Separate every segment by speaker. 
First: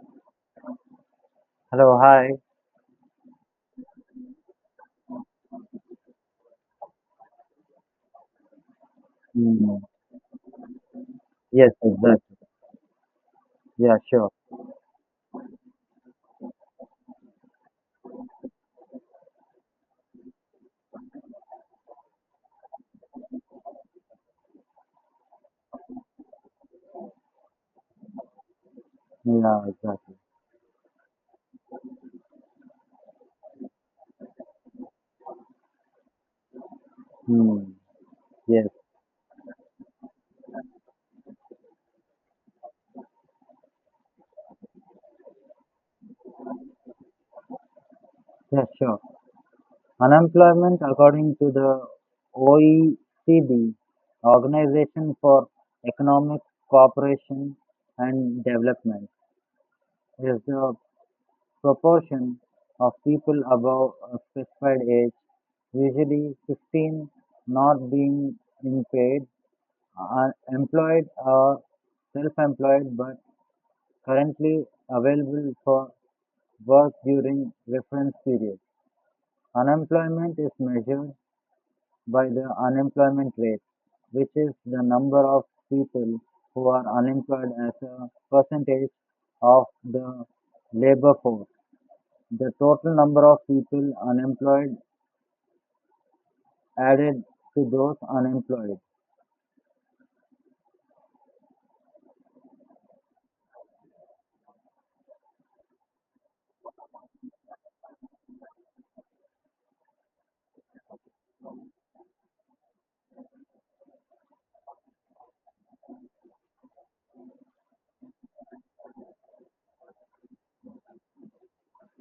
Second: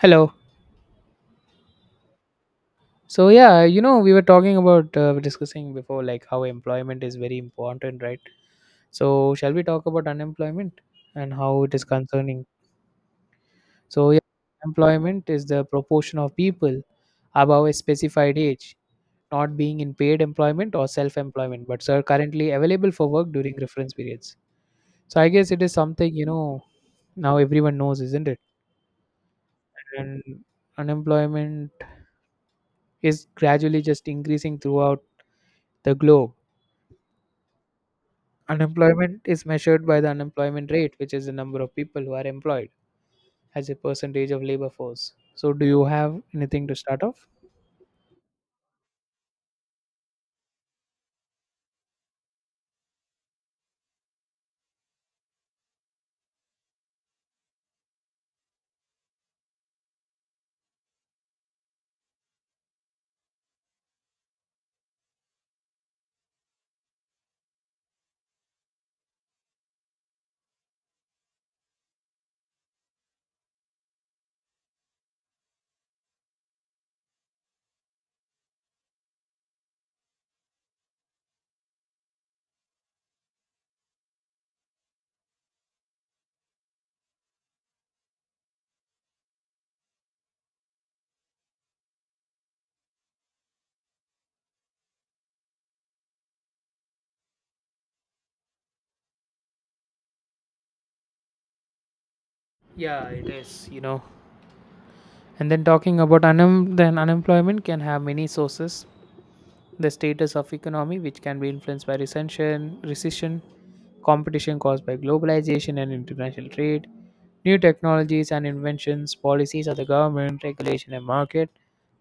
Speaker 1: Hello.
Speaker 2: Hello, hi.
Speaker 1: So yeah, we were talking about discussing before like how employment is very important, right? So shall we
Speaker 2: Mm.
Speaker 1: talk about unemployment and how
Speaker 2: Yes,
Speaker 1: it is
Speaker 2: exactly.
Speaker 1: concerning?
Speaker 2: Yeah,
Speaker 1: So yeah,
Speaker 2: sure.
Speaker 1: employment is the proportion of people above a specified age not being in paid employment or self-employment, but are currently available for work during reference periods. So I guess it is something now everyone knows, isn't it?
Speaker 2: Yeah, exactly.
Speaker 1: And unemployment is gradually just increasing throughout the globe.
Speaker 2: Mm. Yes,
Speaker 1: Unemployment is measured by the unemployment rate, which is the number of people who are employed as a percentage of labor force. So, do you have anything to start off?
Speaker 2: yeah, sure. Unemployment, according to the OECD, Organization for Economic Cooperation and Development, is the proportion of people above a specified age, usually 15, not being in paid, employed or self-employed, but currently available for work during reference period. Unemployment is measured by the unemployment rate, which is the number of people who are unemployed as a percentage of the labor force. The total number of people unemployed added to those unemployed.
Speaker 1: Yeah, it is, you know. And then talking about then unemployment can have many sources. The status of economy, which can be influenced by recession, competition caused by globalization and international trade, new technologies and inventions, policies of the government, regulation and market,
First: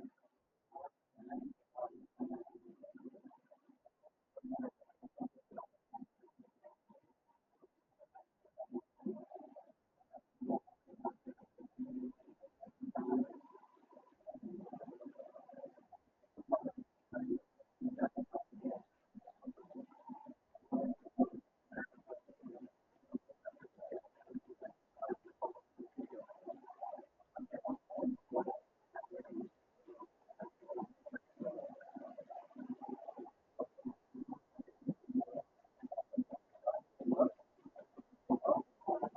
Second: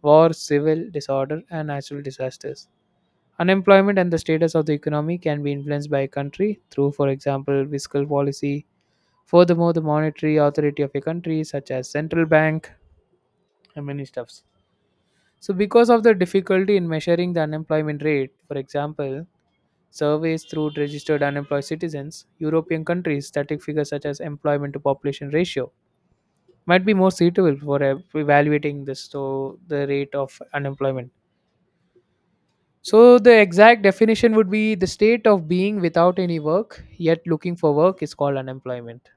Speaker 1: war, civil disorder, and natural disasters. Unemployment and the status of the economy can be influenced by a country through, for example, fiscal policy. Furthermore, the monetary authority of a country, such as central bank and many stuffs. So, because of the difficulty in measuring the unemployment rate, for example, surveys through registered unemployed citizens, European countries' static figures such as employment to population ratio might be more suitable for evaluating this, so the rate of unemployment. So the exact definition would be the state of being without any work, yet looking for work is called unemployment.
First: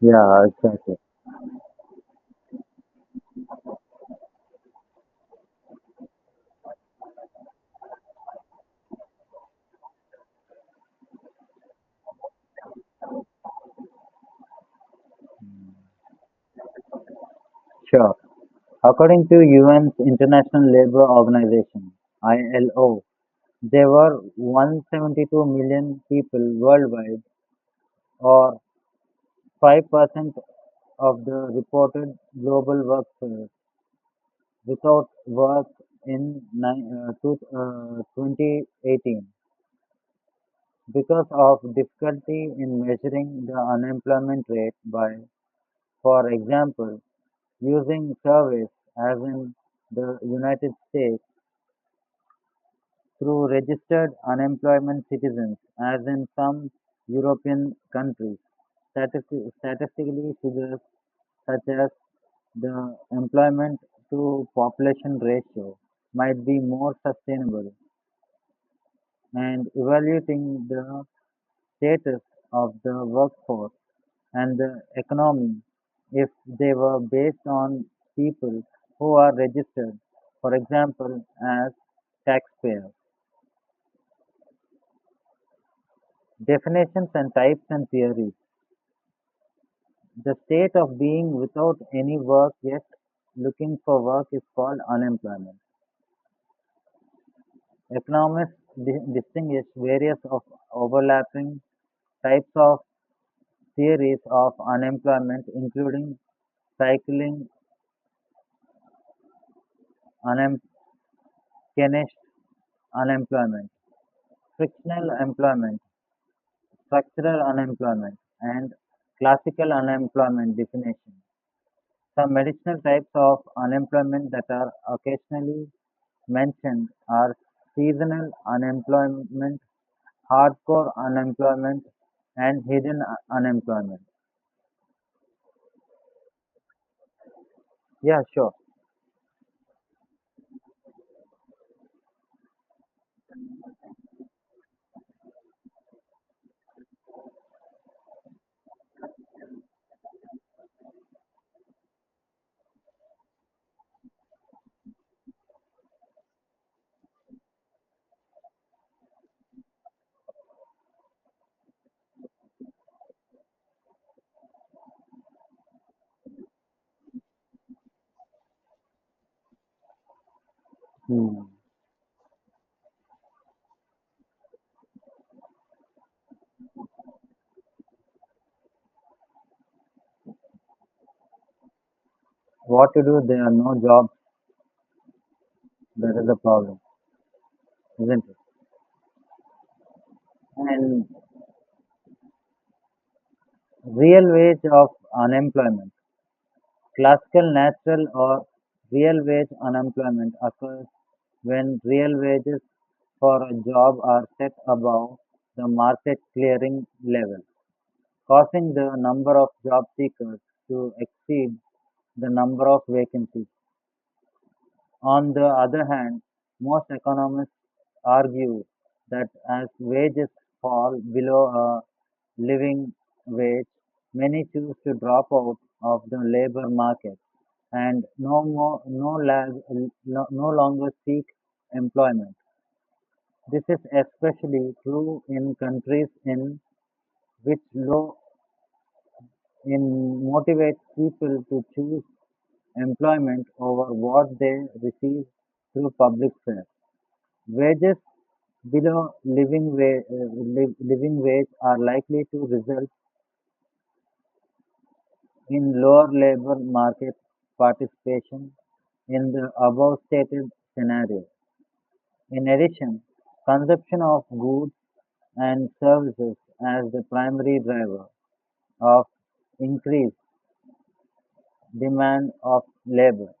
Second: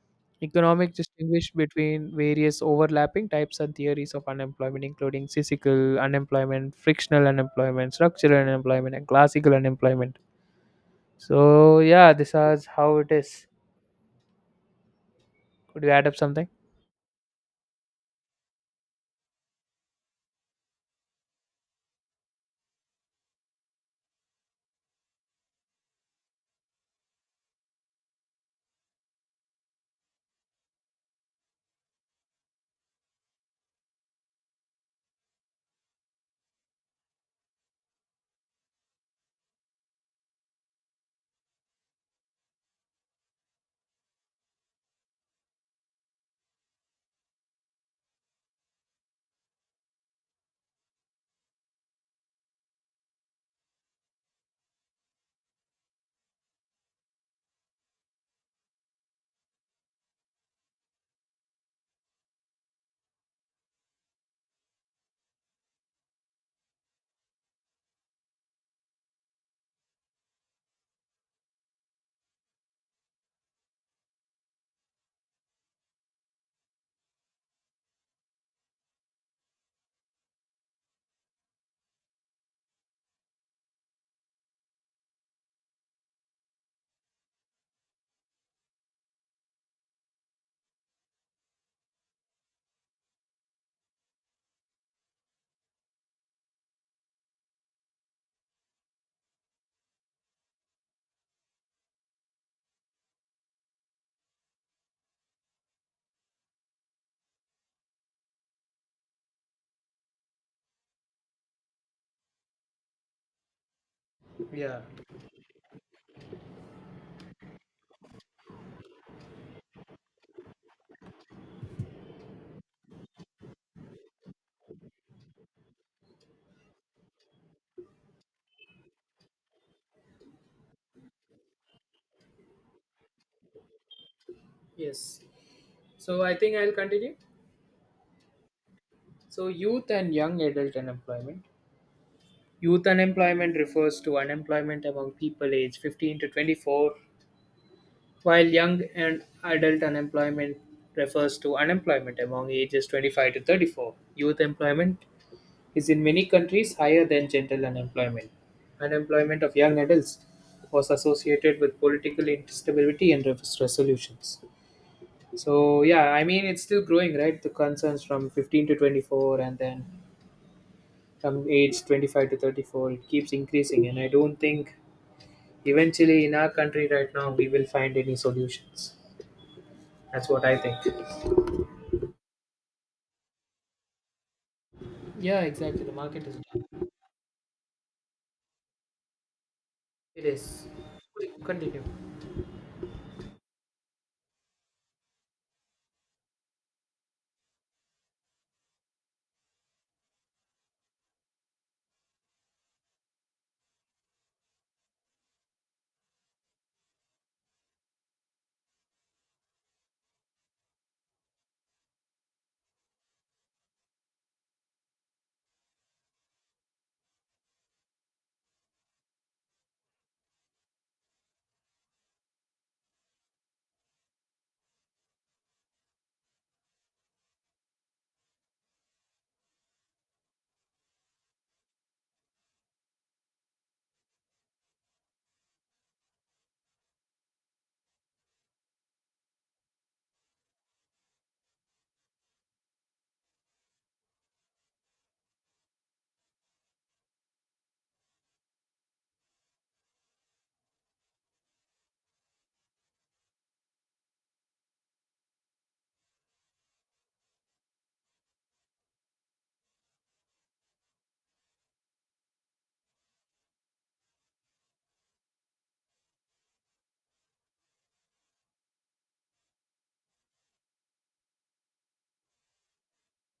Speaker 2: Yeah,
Speaker 1: Economic
Speaker 2: exactly.
Speaker 1: distinguish between various overlapping types and theories of unemployment, including cyclical unemployment, frictional unemployment, structural unemployment, and classical unemployment. So yeah, this is how it is. Could you add up something?
Speaker 2: Sure. According to UN's International Labour Organization, ILO, there were 172 million people worldwide, or 5% of the reported global workforce, without work in 2018 because of difficulty in measuring the unemployment rate by, for example, using surveys as in the United States through registered unemployment citizens, as in some European countries. Statistically, figures such as the employment to population ratio might be more sustainable, and evaluating the status of the workforce and the economy if they were based on people who are registered, for example, as taxpayers. Definitions and types and theories. The state of being without any work yet looking for work is called unemployment. Economists distinguish various of overlapping types of theories of unemployment, including cycling, unem- Keynesian unemployment,
Speaker 1: Yeah.
Speaker 2: frictional employment, structural unemployment, and classical unemployment definition. Some additional types of unemployment that are occasionally mentioned are seasonal unemployment, hardcore unemployment, and hidden unemployment.
Speaker 1: Yes. So I think I'll continue.
Speaker 2: Yeah, sure.
Speaker 1: So youth and young adult unemployment. Youth unemployment refers to unemployment among people aged 15 to 24, while young and adult unemployment refers to unemployment among ages 25 to 34. Youth employment is in many countries higher than general unemployment. Unemployment of young adults was associated with political instability and resolutions. So, yeah, I mean, it's still growing, right? The concerns from 15 to 24 and then from
Speaker 2: Hmm.
Speaker 1: age 25 to 34, it keeps increasing. And I don't think eventually in our country right now we will find any solutions. That's what I think.
Speaker 2: What to do? There are no jobs.
Speaker 1: Yeah, exactly. The
Speaker 2: That
Speaker 1: market
Speaker 2: is
Speaker 1: is
Speaker 2: the
Speaker 1: down.
Speaker 2: problem, isn't it?
Speaker 1: It is.
Speaker 2: And
Speaker 1: Continue.
Speaker 2: real wage of unemployment. Classical natural or real wage unemployment occurs when real wages for a job are set above the market clearing level, causing the number of job seekers to exceed the number of vacancies. On the other hand, most economists argue that as wages fall below a living wage, many choose to drop out of the labor market and no more, no, lag, no no longer seek employment. This is especially true in countries in which law in motivates people to choose employment over what they receive through public service. Wages below living wage are likely to result in lower labor market participation in the above stated scenario. In addition, consumption of goods and services as the primary driver of increased demand of labor.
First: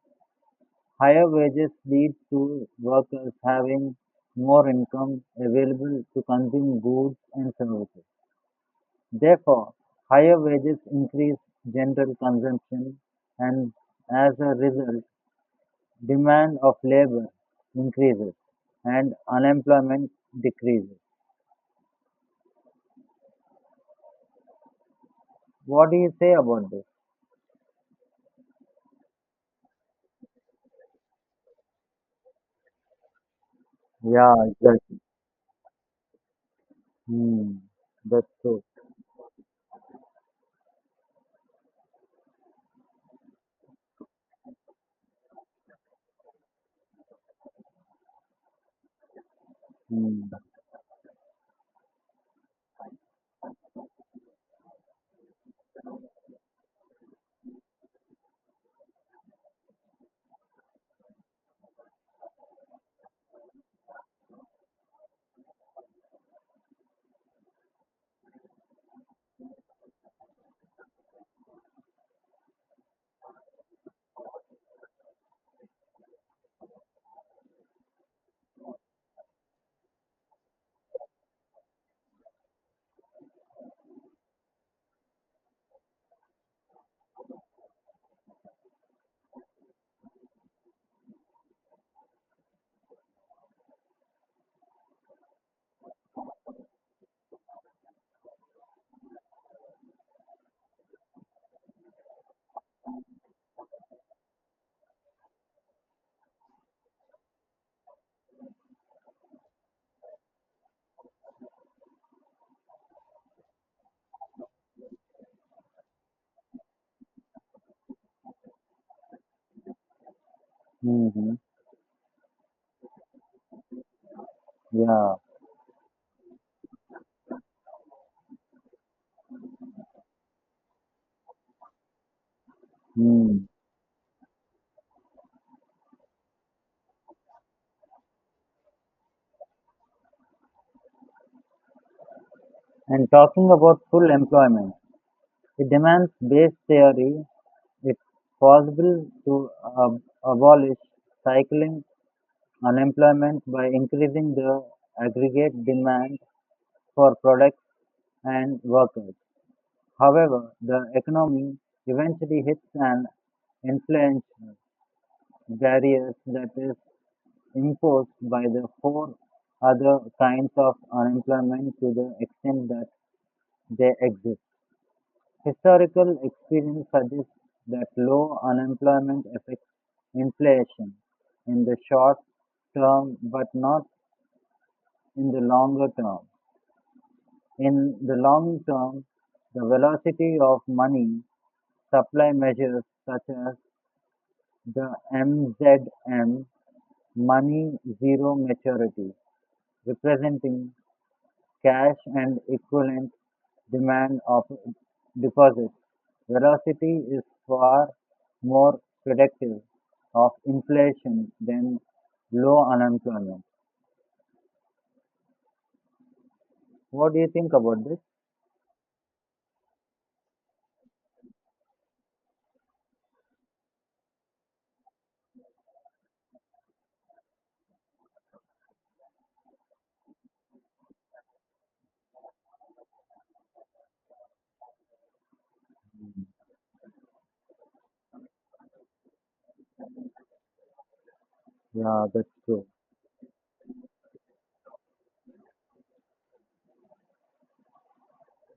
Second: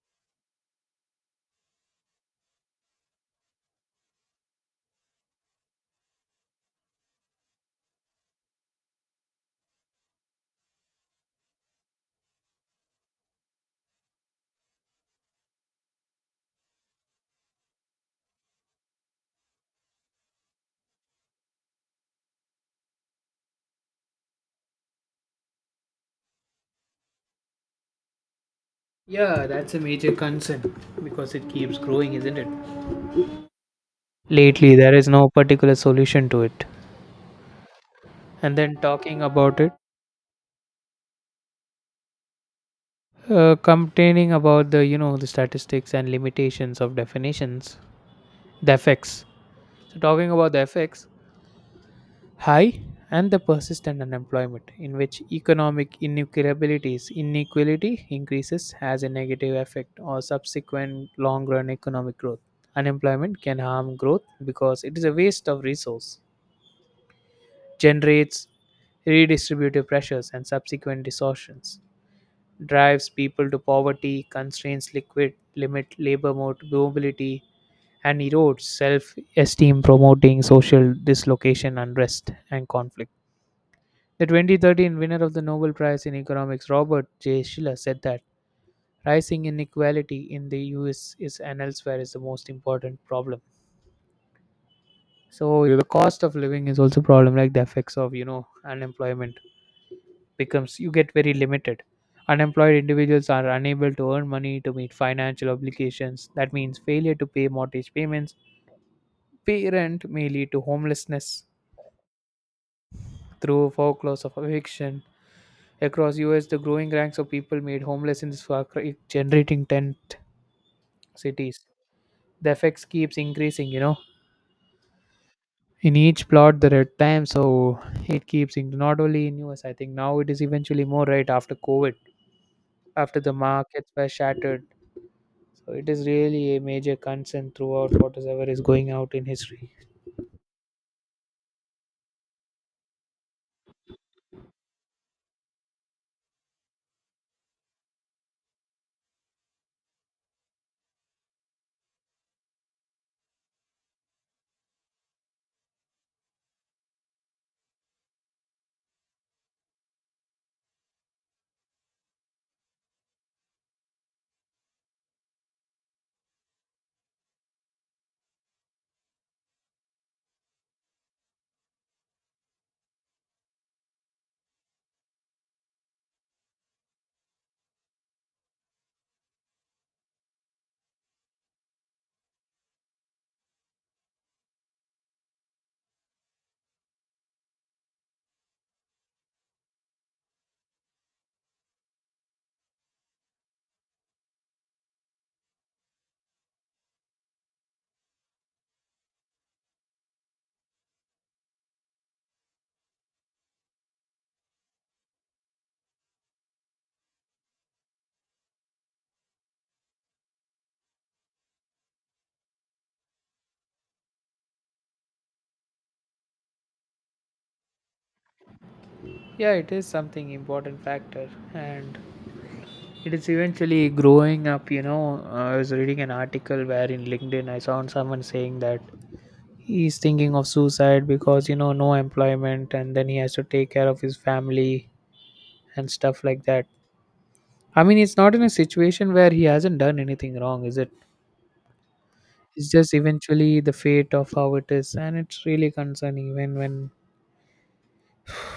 Speaker 2: Higher wages lead to workers having more income available to consume goods and services. Therefore, higher wages increase general consumption and, as a result, demand of labor increases and unemployment decreases. What do you say about this?
Speaker 1: Yeah, that's a major concern because it keeps growing, isn't it?
Speaker 2: Yeah,
Speaker 1: Lately there
Speaker 2: exactly.
Speaker 1: is no particular solution to it.
Speaker 2: Hmm. That's
Speaker 1: And
Speaker 2: true.
Speaker 1: then talking about it, complaining about the, the statistics and limitations of definitions, the effects. So
Speaker 2: Hmm.
Speaker 1: talking about the effects, high and the persistent unemployment in which economic inequalities inequality increases has a negative effect on subsequent long-run economic growth. Unemployment can harm growth because it is a waste of resource, generates redistributive pressures and subsequent distortions, drives people to poverty, constrains liquid, limit labor mobility, and erodes self-esteem, promoting social dislocation, unrest and conflict. The 2013 winner of the Nobel Prize in Economics, Robert J. Schiller, said that rising inequality in the US is and elsewhere is the most important problem. So the cost of living is also problem, like the effects of, unemployment becomes, you get very limited. Unemployed individuals are unable to earn money to meet financial obligations. That means failure to pay mortgage payments. Pay rent may lead to homelessness through foreclosure of eviction. Across US, the growing ranks of people made homeless in this far cry, generating tent
Speaker 2: Mm-hmm.
Speaker 1: cities. The effects keeps increasing, you know.
Speaker 2: Yeah.
Speaker 1: In each plot there are times, so it keeps in not only in U.S. I think now it is eventually more right after COVID, after the
Speaker 2: Hmm.
Speaker 1: markets were shattered. So it is really a major concern throughout whatever is going out in history.
Speaker 2: And talking about full employment, it demands base theory. It's possible to abolish cycling unemployment by increasing the aggregate demand for products and workers. However, the economy eventually hits an influential barriers that is imposed by the four other kinds of unemployment to the extent that they exist. Historical experience suggests that low unemployment affects inflation in the short term but not in the longer term. In the long term, the velocity of money supply measures such as the MZM money zero maturity, representing cash and equivalent demand of deposits. Velocity is far more predictive of inflation than low unemployment. What do you think about this?
Speaker 1: Yeah, it is something important factor, and it is eventually growing up, you know. I was reading an article where in LinkedIn I saw someone saying that he's thinking of suicide because, no employment and then he has to take care of his family and stuff like that. I mean, it's not in a situation where he hasn't done anything wrong, is it?
Speaker 2: Yeah, that's true.
Speaker 1: It's just eventually the fate of how it is, and it's really concerning when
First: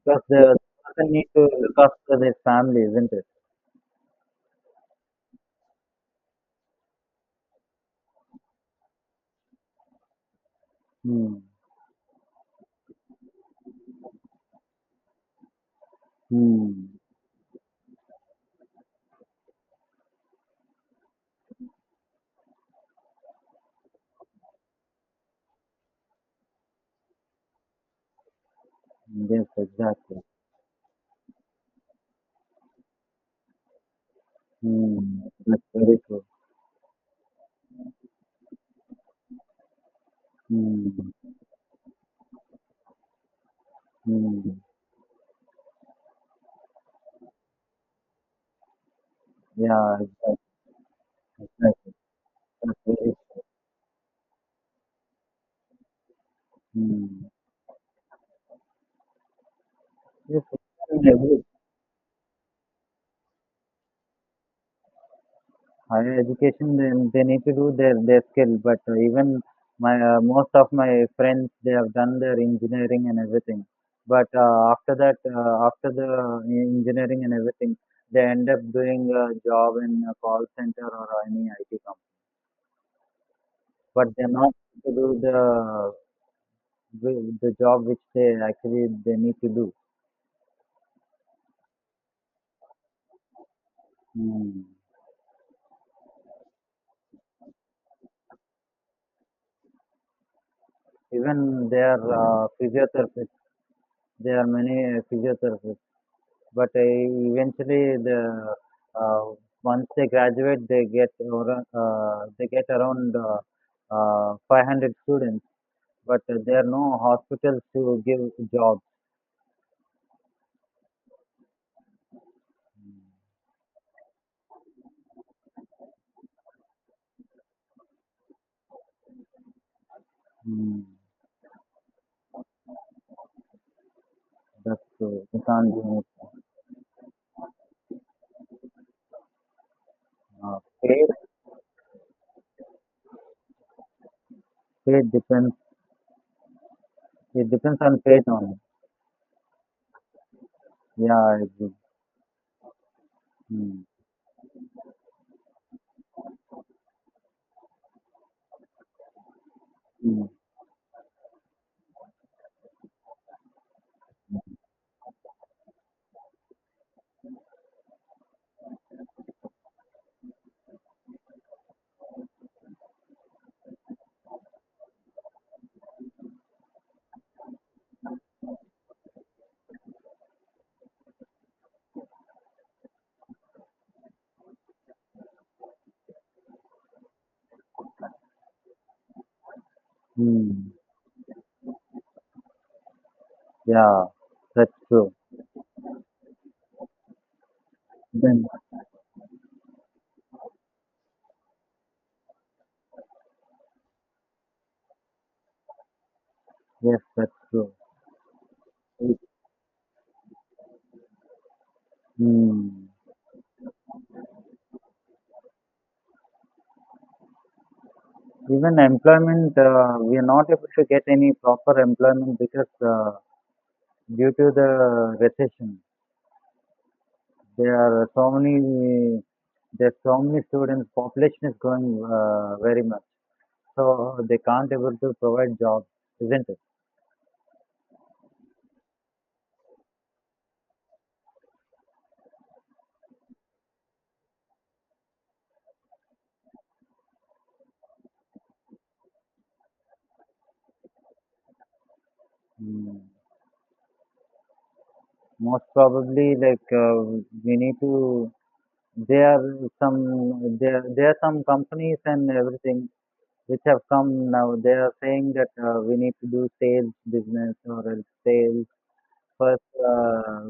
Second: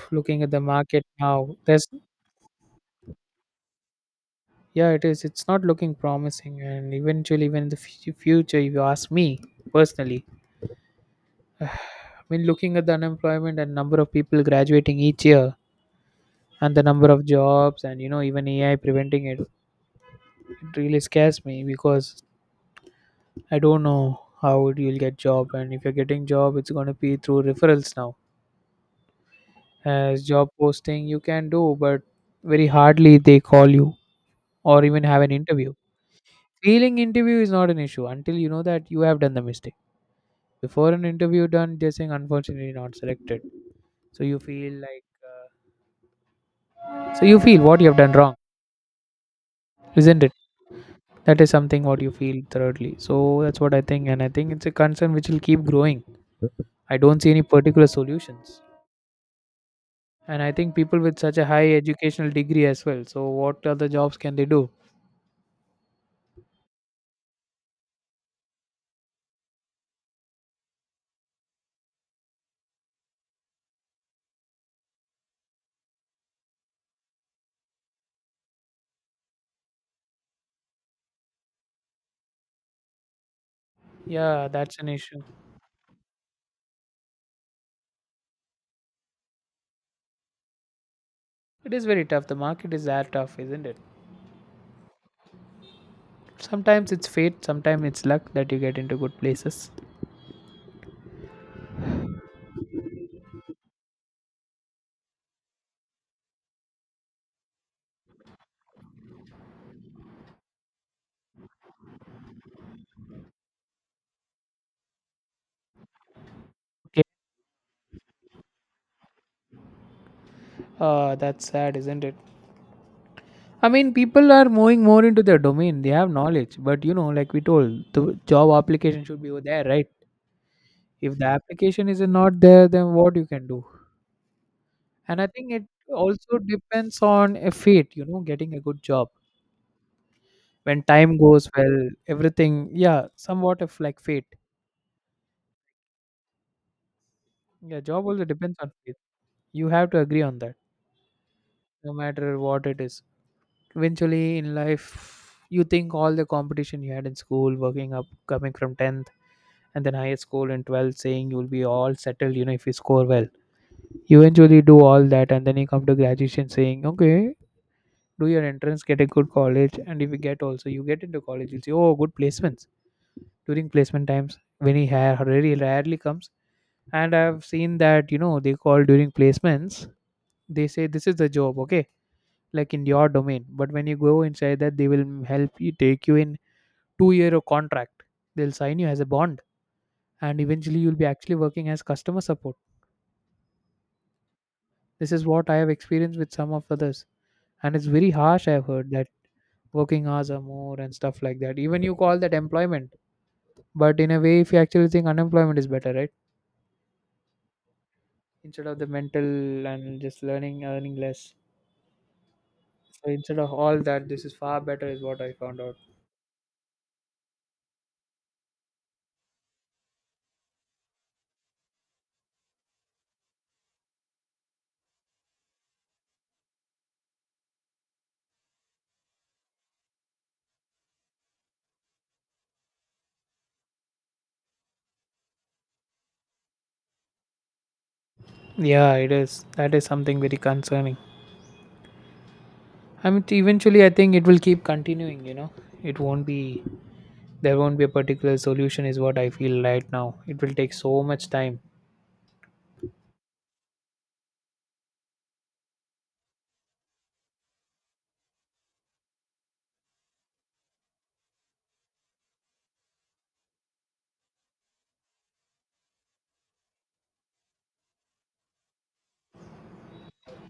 Speaker 2: Because
Speaker 1: looking at
Speaker 2: the
Speaker 1: the market
Speaker 2: person need to
Speaker 1: now
Speaker 2: look
Speaker 1: there's,
Speaker 2: after their family, isn't it?
Speaker 1: yeah, it is, it's not looking promising. And eventually when in the future, if you ask me personally,
Speaker 2: Hmm.
Speaker 1: I mean, looking at the unemployment and number of people graduating each year
Speaker 2: Hmm.
Speaker 1: and the number of jobs and, you know, even AI preventing it, it really scares me because I don't know how you'll get job, and if you're getting job, it's going to be through referrals now,
Speaker 2: Yes, exactly.
Speaker 1: as job posting you can do but very hardly they call you or even
Speaker 2: Hmm.
Speaker 1: have an
Speaker 2: That's
Speaker 1: interview.
Speaker 2: very true.
Speaker 1: Failing interview is not an issue until you know that you have done the mistake before an
Speaker 2: Mm.
Speaker 1: interview done. They're saying unfortunately not selected. So you
Speaker 2: Mm.
Speaker 1: feel like, uh, so you feel what you have done wrong,
Speaker 2: Yeah,
Speaker 1: isn't it?
Speaker 2: exactly.
Speaker 1: That is something
Speaker 2: exactly.
Speaker 1: what you feel
Speaker 2: That's
Speaker 1: thirdly.
Speaker 2: very.
Speaker 1: So that's what I think, and I think it's a concern which will keep growing. I don't
Speaker 2: Mm.
Speaker 1: see any particular solutions, and
Speaker 2: Yes,
Speaker 1: I think
Speaker 2: I
Speaker 1: people
Speaker 2: can
Speaker 1: with such
Speaker 2: agree.
Speaker 1: a high educational degree as well, so what other jobs can they do?
Speaker 2: Higher education then they need to do their skill, but even my most of my friends they have done their engineering and everything, but after that, after the engineering and everything, they end up doing a job in a call center or any IT company, but they're
Speaker 1: Yeah,
Speaker 2: not
Speaker 1: that's an
Speaker 2: to do
Speaker 1: issue.
Speaker 2: the job which they actually they need to do.
Speaker 1: It is very tough. The market is that tough, isn't it?
Speaker 2: Mm.
Speaker 1: Sometimes it's fate, sometimes it's luck that you get into good places.
Speaker 2: Even they are physiotherapists, there are many physiotherapists. But eventually, the uh, once they graduate, they get around 500 students. But there are no
Speaker 1: Okay.
Speaker 2: hospitals to give jobs.
Speaker 1: Uh, that's sad, isn't it? I mean, people are moving more into their domain, they have knowledge, but, you know, like we told, the job application should be over there, right?
Speaker 2: Mm,
Speaker 1: If the application is not there, then what you can do?
Speaker 2: that's
Speaker 1: And I
Speaker 2: true. You
Speaker 1: think it
Speaker 2: can't do
Speaker 1: also
Speaker 2: it.
Speaker 1: depends on a fate, you know, getting a good job.
Speaker 2: Uh,
Speaker 1: When
Speaker 2: pay
Speaker 1: time goes well, everything, yeah, somewhat of like fate.
Speaker 2: Pay depends. It
Speaker 1: Yeah,
Speaker 2: depends on
Speaker 1: job
Speaker 2: paid
Speaker 1: also depends
Speaker 2: only.
Speaker 1: on fate. You have to agree on that,
Speaker 2: Yeah, I agree.
Speaker 1: no matter what it is.
Speaker 2: Mm,
Speaker 1: Eventually in life, you think all the competition you had in school working up, coming from 10th and then higher
Speaker 2: mm,
Speaker 1: school in 12th, saying you'll be all settled, you know, if you score well. You eventually do all that, and then you come to graduation saying okay, do your entrance, get a good college, and if you get also, you get into college, you'll see oh, good placements. During placement times, when he rarely comes, and I've seen that, you know, they call during placements, they say this is the job, okay, like in your domain, but when you go inside that, they will help you, take you in, 2 year of contract. They'll sign you as a bond, and
Speaker 2: mm.
Speaker 1: eventually you'll be actually working as customer support.
Speaker 2: Yeah, that's
Speaker 1: This
Speaker 2: true.
Speaker 1: is what I have experienced with some of others, and it's very harsh,
Speaker 2: Then
Speaker 1: I've heard that. Working hours are more and stuff like that. Even you call that employment, but in a way, if you actually think, unemployment is better, right?
Speaker 2: yes, that's true.
Speaker 1: Instead of the mental and just learning, earning less.
Speaker 2: Mm.
Speaker 1: So instead of all that, this is far better, is what I found out.
Speaker 2: Even employment, we are not able to get any proper employment because due to the recession, there are so many, there's so many students. Population is growing very much, so they can't able to provide jobs, isn't it?
Speaker 1: Yeah, it is. That is something very concerning. I mean, eventually, I think it will keep continuing. You know, it won't be. There won't be a particular solution, is what I feel right now. It will take so much time.
Speaker 2: Mm. Most probably, like we need to. There are some companies and everything which have come now. They are saying that we need to do sales business or else sales. First, uh,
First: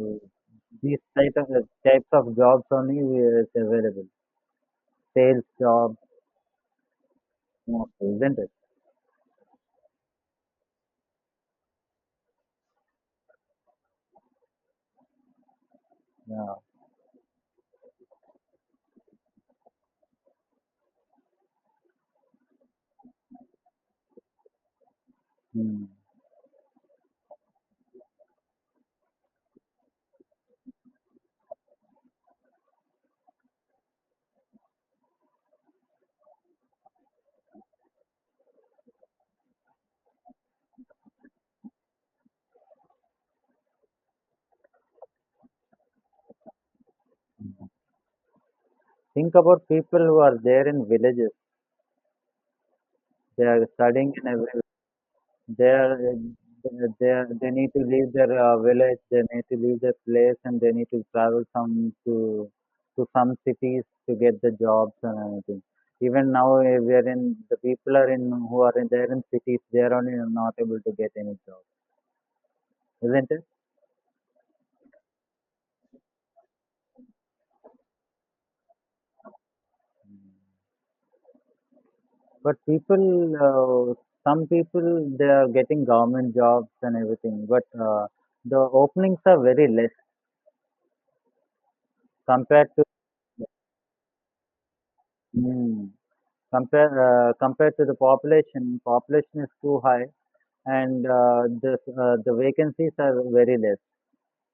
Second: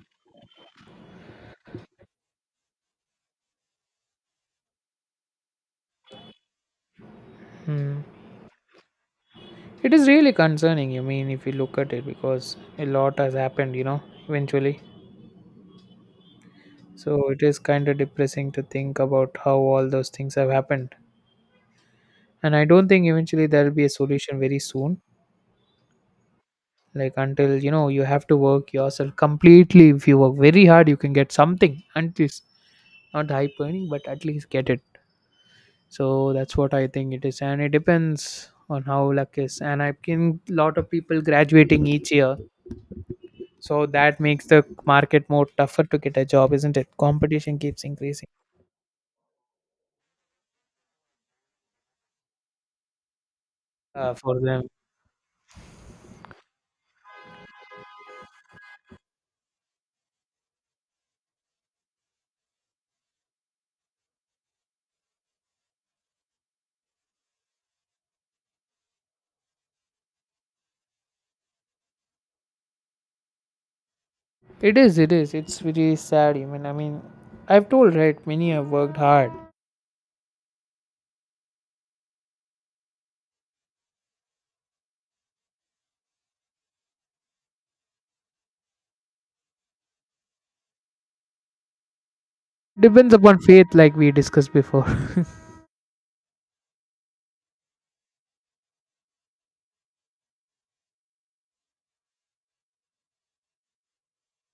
Speaker 2: these type of types of jobs only is available. Sales jobs,
Speaker 1: Hmm.
Speaker 2: mostly, isn't it?
Speaker 1: It is really concerning. I mean, if you look at it, because a lot has happened. You know, eventually.
Speaker 2: Yeah.
Speaker 1: So it is kind of depressing to think about how all those things have happened. And I don't think eventually there will be a solution very soon,
Speaker 2: Hmm.
Speaker 1: like until, you know, you have to work yourself completely. If you work very hard, you can get something at least, not high earning, but at least get it. So that's what I think it is, and it depends on how luck is. And I have seen lot of people graduating each year, so that makes the market more tougher to get a job, isn't it? Competition keeps increasing.
Speaker 2: Think about people who are there in villages. They are studying in a
Speaker 1: For them,
Speaker 2: village. They are they need to leave their village. They need to leave their place, and they need to travel some to some cities to get the jobs and everything. Even now, eh, we are in the people are in there in cities. They are only not able to get any job, isn't it?
Speaker 1: it is, it is, it's really sad. I mean, I've told right, many have worked hard.
Speaker 2: But people, some people, they are getting government jobs and everything, but the openings are very less compared to
Speaker 1: Depends upon faith, like we discussed before.
Speaker 2: mm, compared to the population. Population is too high, and the vacancies are very less.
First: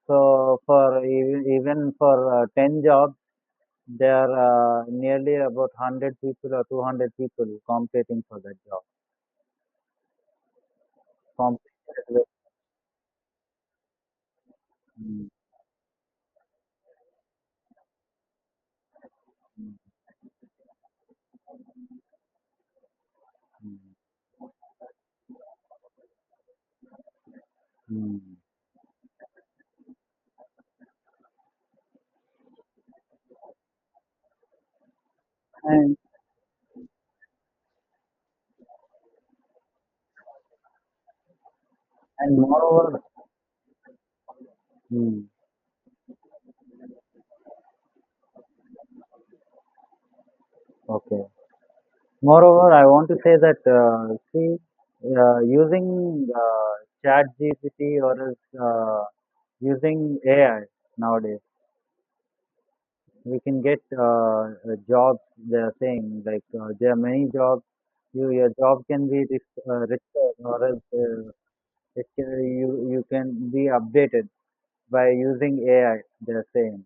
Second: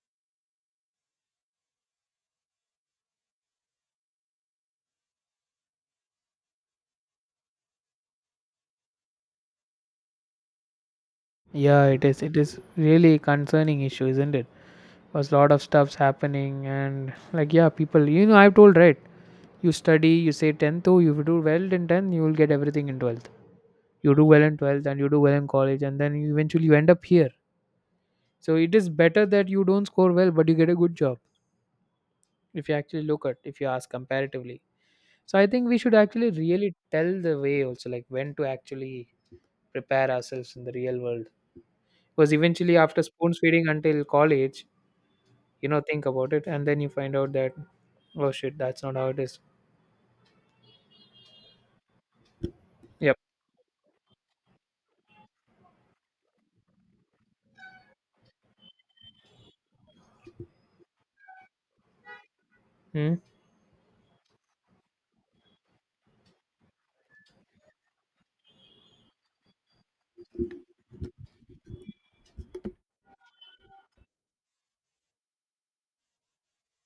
Speaker 2: So for even, even for ten jobs, there are nearly about 100 people or 200 people competing for that job.
Speaker 1: Yeah, it
Speaker 2: Competing.
Speaker 1: is. It
Speaker 2: Is
Speaker 1: is really concerning issue, isn't it?
Speaker 2: mm,
Speaker 1: Because lot of stuff's happening, and like, yeah, people. You know, I've told right. You
Speaker 2: mm,
Speaker 1: study, you say 10th, oh, you do well in 10th, you will get everything in twelfth.
Speaker 2: mm,
Speaker 1: You do well in twelfth, and you do well in college, and then you eventually you end up here.
Speaker 2: mm.
Speaker 1: So it is better that you don't score well, but you get a good job. If you actually look at, if you ask comparatively, so I think we should
Speaker 2: And
Speaker 1: actually really tell the way also, like when to actually prepare ourselves in the real world. Because eventually,
Speaker 2: Moreover,
Speaker 1: after spoon feeding until college,
Speaker 2: mm,
Speaker 1: you know, think about it, and then you find out that oh shit, that's not how it is.
Speaker 2: okay. Moreover, I want to
Speaker 1: Yep.
Speaker 2: say that see, using Chat GPT or is using AI nowadays,
Speaker 1: Hmm.
Speaker 2: we can get jobs. They are saying like there are many jobs. You, your job can be restored or else it can, you can be updated by using AI. They are saying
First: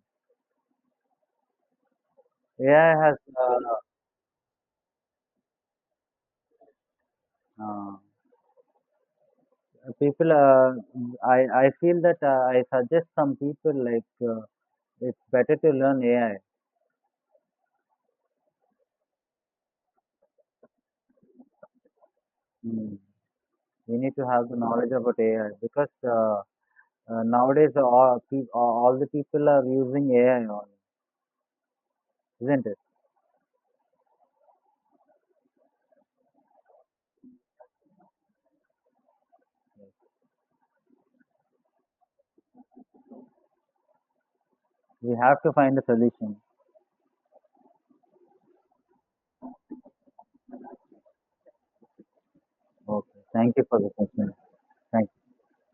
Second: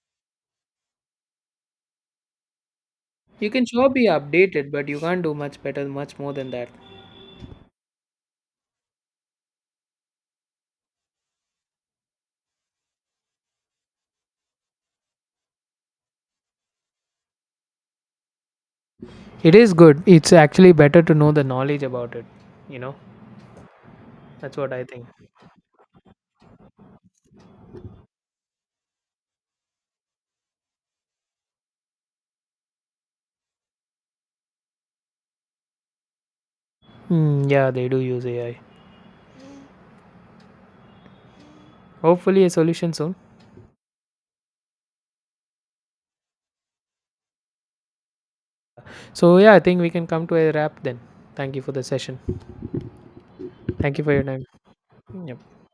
Speaker 2: AI has.
Speaker 1: You can sure be updated, but you can't do much better, much more than that.
Speaker 2: Uh, People, I I feel that I suggest some people like it's better to learn AI.
Speaker 1: It is good. It's actually better to know the knowledge about it, you know.
Speaker 2: Mm. We need to have
Speaker 1: That's
Speaker 2: the
Speaker 1: what I
Speaker 2: knowledge
Speaker 1: think.
Speaker 2: about AI because nowadays all the people are using AI, on, isn't it?
Speaker 1: Hmm. Yeah, they do use AI. Hopefully a solution soon.
Speaker 2: We have to find a solution.
Speaker 1: So yeah, I think we can come to a wrap then. Thank you for the session.
Speaker 2: Okay. Thank you for the
Speaker 1: Thank you for your
Speaker 2: question.
Speaker 1: time.
Speaker 2: Thank
Speaker 1: Yep.